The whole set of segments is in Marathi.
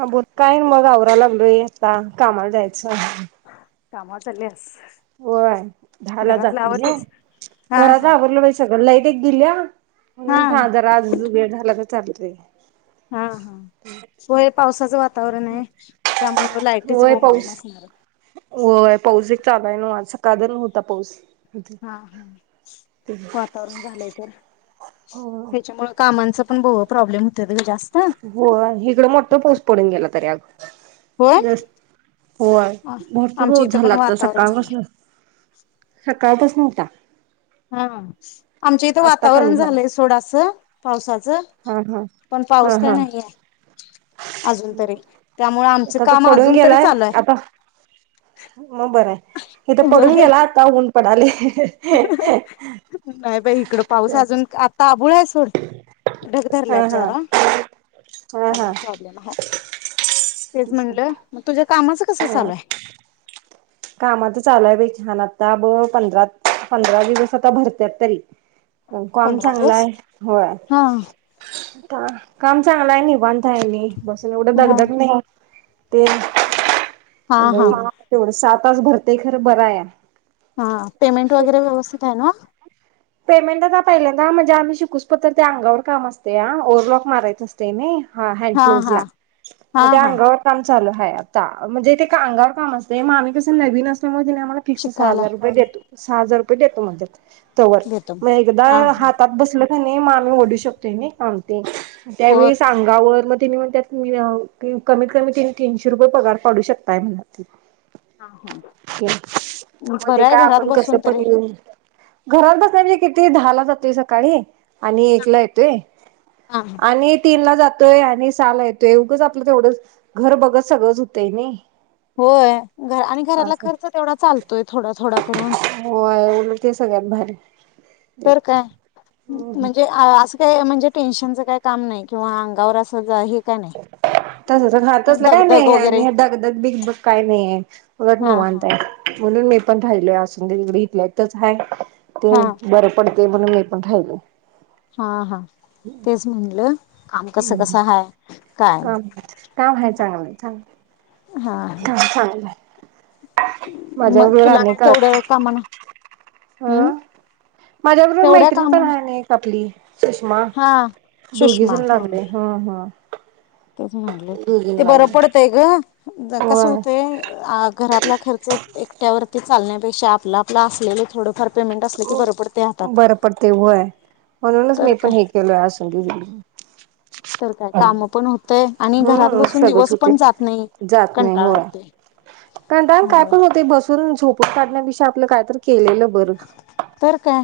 ह बोल काय मग आवरायला लागलोय... का कामाला जाय,.... कामव चालीये? होय दहा ला जाते नी आवरलीस हा हा घरातलं आवरलं बाई सगळं लाईट एक गेल्या हा म्हणून [unintelligible] जरा आज वेळ.. झाला ग चालुदे.... हा हा होय पावसा..... [unintelligible] होय बोंबाबोंब पाऊस असणार होय पाऊस एक चालू आहे नव्ह आज काल अ नव्हता पाऊस.. हा हा वातावरण झालंय तर हो यांच्यमुळ कामांच....... पण भू प्रोब्लेम हो इकडं मोठ पाऊस पडून गेला... होय [unintelligible] होय भरपूर आमच्या पाऊस इथं पण झाला आता वातावरण सकाळ झालंय पासन काल पसनं व्हता हा आमच्या इथं कमी वातावरण झाला झालंय सोड असं पावसाचं..... हा हा पण हा पाऊस काय हा नाही ये.... आता तर काम पडून अजून तरी गेलाय चालू आहे आता मग बर आहे इथे पडून होय गेला आता ऊन.... पडालाय ह [unintelligible] नाही बाई इकड पाऊस अजून हा आत........ ताबुळायस...... सोड ढग धरल्यात हा जरा हा हा त्यामुळे प्रॉब्लेम आहे तेच म्हटलं मग तुझ्या कामांचं कस ह चालू आहे. कामाच चालूय बाई आता ब पंधरा पंधरा दिवस आता भरत्यात तरी काम पंधरा चांगला दिवस आहे होय हा आता... काम चांगलं आहे निवांत... काय नाही बसून एवढं हा दगदग नाही [unintelligible] ते हा हा लई तेवढं सात.... तास भरतय खरं बराया.... हा पेमेंट वगैरे व्यवस्थित आहे नव? पेमेंट आता पहिल्यांद म्हणजे आम्ही शिकूच पोतर तर त्या अंगावर काम असते या ओव्हरलॉक मारायच असतय नि.... हा हँड क्लोज ला मग हा त्या हा अंगावर काम चालू हाय आता म्हणजे ते का अंगावर काम असते मग आम्ही कस नवीन असल्यामुळे आमला फिक्स सहा शिकायला हजार रुपये देतो सहा हजार रुपये देतो म्हणत्यात तवर देतो मग एकदा हा हा हातात बसल कनय आम्ही ओढू शकतो नाय काम ते होय त्यावेळी सांगावर म तेनी म्हणत्यात कमीत कमी ति तीनशे रुपये पगार पाडू शकताय म्हन हा हा मध्ये बरं का आहे घरात आपण कसं बसून पण तरी येऊन घरात बसायचं किती दहाला जातोय सकाळी आणि एक ला येतोय हा आणि तीन ला जातोय आणि ल येतोय एवगंच आपलं तेवढं घर बघत सगळंच होतंय नाही. होय घर आणि घराला असं खर्च तेवढा चालतोय थोडा थोडा. करून होय तउलट ते सगळ्यात भारी [inaudible] ते तर काय म्हणजे असं काय म्हणजे. टेन्शनच काही काम नाही किंवा अंगावर अस तस ह तसलं काय दगदग वगैरे नाही धगधग बीग ब काय नाही उलट हा निवांत हा आहे म्हणून मी पण राहिलोय असूनदे इथल्या इथच हाय ते हा बरं पड ते पण मी पण राहिलो हा हा तेच म्हणल काम कसं कसं हाय. काय काम काम आहे चांगलंय हा. हा का चालेूय मग तुला काय तेवढ्या कामाना हम्म माज्या बरोबर तेवढ्या मैत्रीण पण कामाना आहे एक आपली सुषमा हा सुषमा हा तेच म्हणल ते बर लागले पडतंय ग कस होय होतंय आ घरातला खरच एकट्यावर्ती चालण्यापेक्ष आपलं आपलं असलेलं थोडं फार बरं पडतंय होय म्हणूनच तर मी पण काय हे केलय असुंदे तिकडं. हम्म तर काय काम पण होतोय आणि घरात हम्म बसून सगळंच दिवस होते पण जात नाही जात नाही कंटाळा होय. येतोय कंटाळून काय त्यामुळ...... पण होते बसून झोपून काडण्या पेक्षा आपलं काय तर के तर काय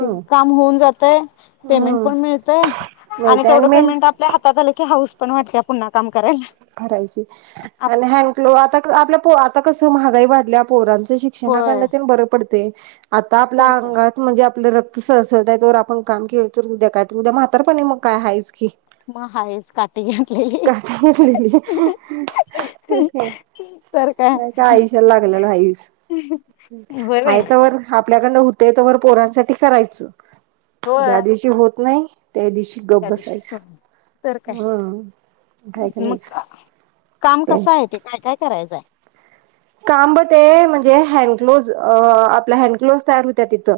ते काम होऊन जातंय. पेमेंट हम्म पण मिळतंय आणि मिळते तेवढं मेन पेमेंट आपल्या हातात आल की हाऊस..... पण वाटतेय पुन्हा काम.. करायला करायची आणि हँडग्लो आता... आपल्या पो आता कसं म्हागाई वाडलीया पोरांचं ते शिक्षणाकडन होय तेन बर पडत ते आता तर आपल्या काय अंगात म्हणजे आप रक्त सळसळतय तवर आपण काम केलो तर उद्या काय तर उद्या म्हातारपणी मग काय हायचं की.. म हायच का..... काटी घेतलेली. तेचं की तर काय बाईच्या आयुष्याला लागलेलं हाईच. होय बाई हाय तोवर आपल्याकडून हुत ते तवर पोरांसाठी करायचं.. ज्या होय दिवशी होत नाही त्या दिवशी गप त्या दिवशीच तर काय बसायचं हम मग काम कस आहे ते काय काय कराय..... जाय काम ब ते म्हणजे ह्यांडग्लोज अ आपल ह्यांडग्लोज तयार होतात तिथं.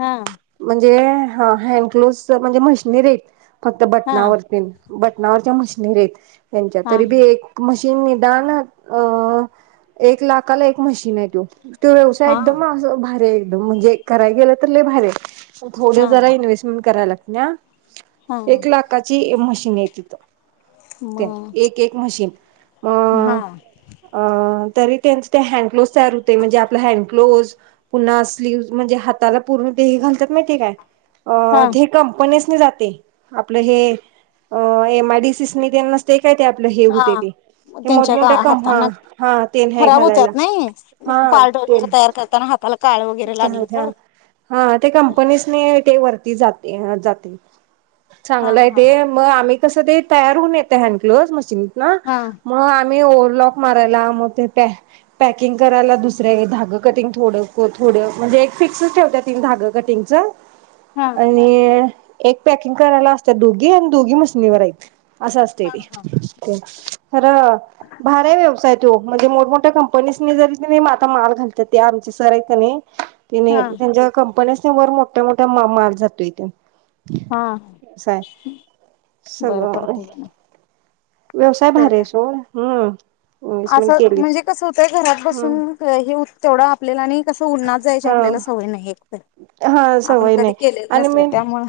हा म्हणजे हा ह्यांडग्लोज म्हणजे मशनरी ईत.... फक्त हा बटणावर तेन... बटनावरच्या म्हशनरी हाईत. त्यांच्या हा तरी बी एक म्हशी.... तो निदान अ एक लाखाला एक म्हशीन ये त्यो तो व्यवसाय हा एकदम असा भारीए. एकदम म्हणजे कराय गेलं तर लय भारी आहे. थोड हा जरा इन्व्हेस्टमेंट कराय लागते...... न्या... हा एक लाखाची म्हशीन ये तिथं मग एक एक म्हशीन हा अ अ..... तरी त्यांचे ते हँडग्लोव्हज तयार होतंय म्हणजे आपले हॅन्डग्लोव्हज पुन्हा स्लिव्हस म्हजे ते हातात पूर्ण ते हे घालतात माहीते काय. अ हा ती कंपनी. मी जाते आपल हे एमआइडीसिस नि ते नसतय का. काय ते आपलं हे हा होतंय ते मोठं त्यांच्या का मोठ्या कंप हा हातांना हा. नाही खराब घालायला होतात नाहा पाल डोगे तयार करताना हाताला काळ वगैरे हे लागलं तर ते कंपनीसनी ते वरती जाते हा चांगल आहे हा ते मग आम्ही तस ते तयार होऊन येतय हँडग्लोवस मशीन न ना हा मग मी ओव्हरलॉक मारायला मग ते पॅ पॅकिंग करायला मग दुसरे धागे कटिंग थोड हो थोडे म्हणजे ते फिक्स ठेवतात ते धागे कटींग च. हा आणि एक पॅकिंग करायला असत्यात दोघी आणि दोघी मशनी वर हायत अस असतंय हा ते खरं भारीय व्यवसाय तो म्हणजे मोठ मोठ्या कंप पणिस्णी जरी कणाय म आता माल घालत्यात ते आमच्या करायचं नई तेनी हा त्यांची कंपनी. मोठं मोठा माल जातोय तो. हा असय बरं सगळं. पडतंय म्हणा व्यवसाय तर भारी आहे काय, सोड हम्म इन्व्हेस्टमेंट आसं केलीत म्हणजे कस होतंय घरात हम्म बसून काय हे उत्त तेवढं आप आपल्याला आणि तस उन्हात जायची सवय नाही एकतर ह सवय नाही आणि मी त्यामुळं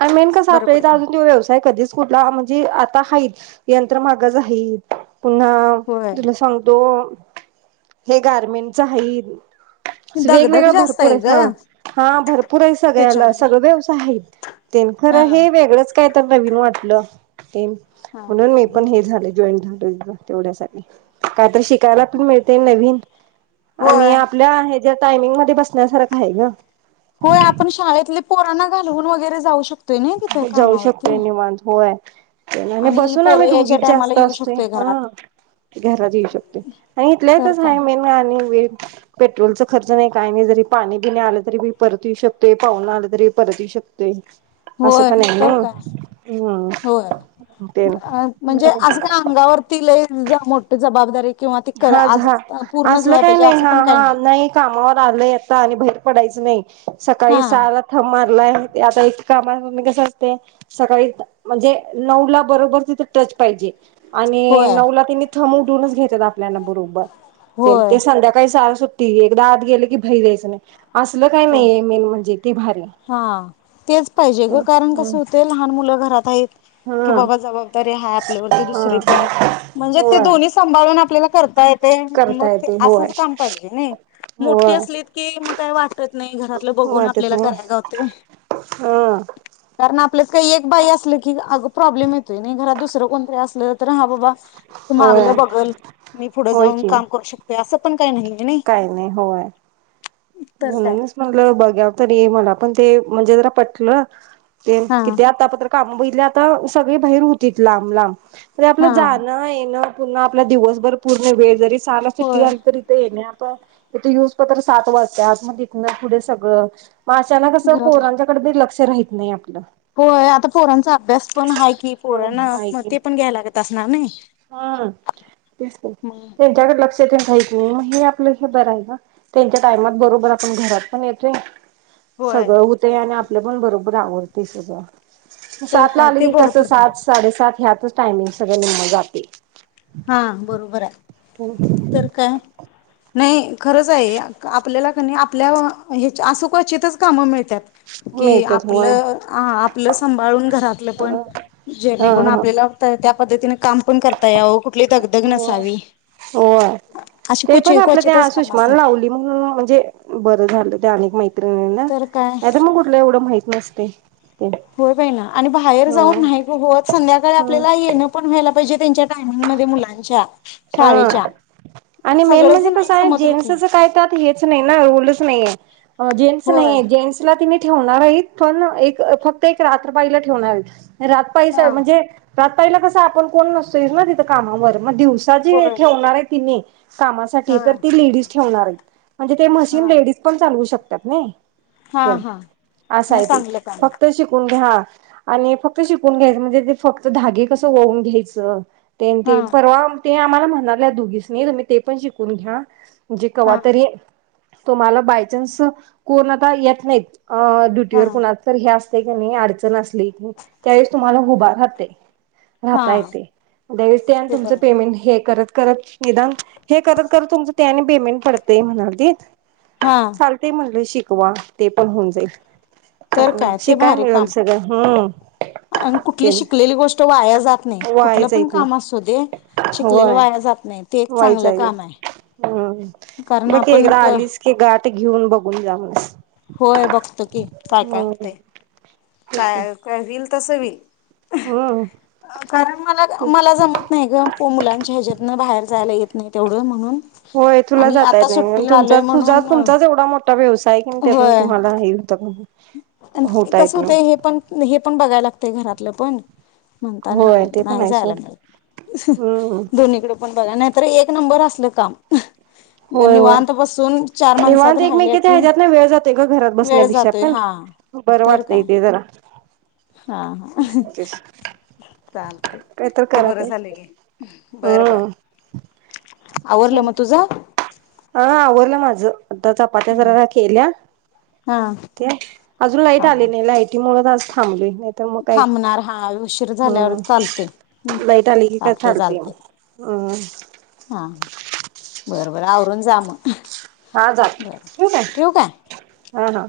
आता मेन कस असत बरं आपल्या इथ पडतंय अजून तो व्यवसाय कधीच कुठला म्हणजे आता हाई यंत्र माग जाईल. पुन्हा होय तुला सांगतो हे गारमेंट च हाई असं दगधग वेगवेळ जास्त भरपूर आहे आहेत ग हा हा भरपूर हाय सगळ्याला त्याच्यामध्ये सगळ व्यवसाय हाय. हा खरं हे वेगळच काय तर नवीन वाटलं. [inaudible] नेम हा म्हणून मी पण हे झाले जॉईन झाले. तेवढ्यासाठी काय तर शिकायला पण मिळतयं नवीन आणि होय आपल्या आहेत त्या टाइमिंग मधे बसण्यासारखं हाय ग. होय आपण शाळेतले पोरांना घालवुन वगैरे जाऊ शक जाऊ शकतोय निवांत होय. ते आणि ही बसून आम्ही पोरं यायच्या दोघीचं टायमाला जास्त येऊ असतोय शकतोय घरात हा घरात येऊ शकतोय आणि इथल्या तर इथचं काय आहे मेन म्ह आणि वेळ पेट्रोलचा खर्च नाही, काय नाही, जरी पाणी बिणी आलं तरी बी परत येऊ शकतोय पाहूणं आलं तरी परत येऊ शकतोय. असं होय पण आहे ना तर काय हम्म होय ते अ म्हणजे बर असं काही अंगावरती लई मोठी जबाबदारी किंवा ती कर हा आज झा पूर्णच असलं व्हाय काही पाहिजे नाही असं हा पण काही हा नाही नाई कामावर आलयं आत्ता आणि बाहेर पडायचं नाही सकाळी हा सहाला थंम मारलाय आता इ कामाव म मी कसं असतंय सकाळी म्हणजे नऊला बरोबर तिथे टच पाहिजे. आणि होय नऊला त्येंनी हा मोडूनच घेत्यात आप प्लॅन बरोबर तेन होय ते संध्याकाळी सहाला सुट ती एकदा आत गेलं की बाहेर यायचं नाही. असलं काही होय नाहीये मेन म्हणजे ते भारी हा तेचं पाहिजे ग कारण कसं होतंय लहान मुल घरात हाईत. की हा बाबा जबाबदा गेल्यावर ती दुसरी हा पण म्हणजे ते होय दोन्ही संभाळून आपल्याला करता येतयं मग करता ते येते होय असंच काम पाहिजे नाई मोठी होय असलीत की मग काय वा नाही घरातलं बघून होय त्यात आपल्याला नाही कराय घावतय हा कारण आप आपल्यात काय एक बाई असली की अगं प्रॉब्लेम येतोय नाई घरात दुसरं कोणतरी असल तर हा बाबा ती मागल होय बगल मी पुढे जाऊन काम करू शकतिया असं पण काही नाहीये काही नाही होय. तर काय म्हणूनच म्हणलं बघयावं तरी मला पण ते म्हणजे जरा पटलं. तेल हा किती आत्ता पतर काम बघितली आता सगळी बाहीर होतीत लांब लांब. ते आपलं हा जाणं येणं पुन्हा आपला दिवसभर पूर्ण वेळ जरी होय [unintelligible] येतो यूज पेपर सात वा त्या आतमध्ये न पुढे सगळ! म अचानक अस घरातलं पोरांच्याकडे दुर्लक्ष ते राहित नई आप होय आता पोरांचा अभ्यास, पण हाय की पोरांना आत्म की ते पण घ्याय लागत असणार नई हा तेच ना त्यांच्याकडे लक्ष [unintelligible] हे आपलं आपलं बर हाय ना त्यांच्या टाइम ला बरोबर आपण घरात पण येतोय. होय सगळ हुताय ना आप आपलं पण बरोबर आवरतय सगळ. तर सात ला काय आल, ते की बरं कस पडतंय. सात साढे सात ह्या तोच टाईमिंग सगळ नी मजा [inaudible] हा बरोबर आय तर काय नई खरज हाय ये अका आप [unintelligible] आपल्याला क नई आपल्या अ हेच्या असं क्वचित च काम मिळत्यात. की मिळत्यात आपल होय. आ आप प्लस! संभाळून घरातल पण जेणे हा करून हा आपल्याला त्या पद्धतीने काम पण करता याव खुप हो हो आ अशी ते पण क्वचित आपल त्या क्वचितच काम सुष्मा ने असतात लावली मनून म्हणजे बर झाल त्यानी मै नई ना तर नाही तर मग कुठलं एवढं माहित नस ते होऊ दे ना आणि बाहेर हा जाऊन हे संध्याकाळी आपल्याला येन पण व्हायला पाहिजे त्यांच्या [unintelligible] मुलांच्या हा शाळेच्या आणि मेन सगळंच म्हणजे नाही कसाये, जमत रुटीन जेन्टस च काही पार्ट हेच नाही ना रोल च नाईये, जेन्टस होय नाइये जेन्टसला तिने ठेवणार अहित पण, फक्त एक रात्र बाई ला ठेवणार ये. घरात पैसाये हा म्हणजे त्यात पहिल कस, आपण कोणी नसेन ना तिथ कामावर मा दिव जीव ये होय ठेवणारये की नाई कामासाठी, हा तर ती लेडीज ठेवणारईत मंजे ते हा मशीन लेडीज पण चालवू शक तज्ञ हा तेन हा असं मग आहे ते. चांगलं काम आहे फक्त शिकून घ्या आणि फक्त शिकून घ्यायचं म्हणजे ते फक्त धागे कसं ओवून घ्यायचं. ते न हा ते परवा ते आम्हाला म्हणाल्या दोघीस्नि तुम्ही ते पण शिकून घ्या. जे हा कवातरी तुम्हाला बाय चान्स कोण आता येत नाहीत अ ड्युटी हा वर कुणाच तरी ह्यास तई कनी अडचण असली त्यावेळेस तुम्हाला उभा राहते हा राहता येते [unintelligible] ते तुमच बरं हे म्हण हे करत, करत निदान हे करत, करत तुमच ते आणि पेमेंट पडतय म्हणालतीत. हा चालतय म्हणल शी वा ते पण होऊन जाईल. तर करून शिकाया मिळल सगळ ह्म्म. अन कुठली शिकलेली गोष् तो वाया जात नाही. वाया कुठल पण जाईत काम नाही असू दे शिकलेल होय वाया जात नाही. ते एक वाया चांगलं जाईल काम आहे. हम्म कारण बघ की आपण एकदा क- आलीस की गा आता ते घेऊन बघून जा म्हणून. होय बघतो की काय काय हुतय. काय, काय रील तसं वि हम्म कारण मला मला जमत नाही ग पु मुलांच्या ह्याच्यातन बाहेर जायला यत नाही तेव्हढ म्हणून व्हय तुला आणि जाता आता येत नाही ग सुट्टीला तुमचा आलोय तुझा म्हणून तुमचाच एव्हढा मोठ्ठा व्यवसाय आहे की त्यातून तुम्हाला हे होत अन हे होता येत कसं नाही होतय हे पण हे पण बघायला ते घरातलं पण होय म्हणतानं ते पण नाही आहे जायला सोड लागणार. हम्म दोन्हीकड पण बघा नाहीतर एक नंबर असलं काम होय होय निवांत बसून चार माणसात निवांत राहिल्या एकमेकीच्या की वेळ जात हल्ल बरं वाटतय तेे जरा. हा हा तेच चालतय काय तर ते करा बरं झालं पाहिजे. की बर बर हम्म. आवरलं म चालतंय. तुझ? हा आवरल माझं आता चपात्या जरा रा केल्या. हा त्या अजून लाईट हा आली नाही लाईटीमुळ आज थांबलोय. नाही तर मग काय. थांबणार हा उशीर झाल्यावर चालतोय हम्म लाईट आली की काय चालते चालतेय चालते मग. हम्म [inaudible] हा बर बर आवरून जा मग हा जाते ठेवू काय? हा हा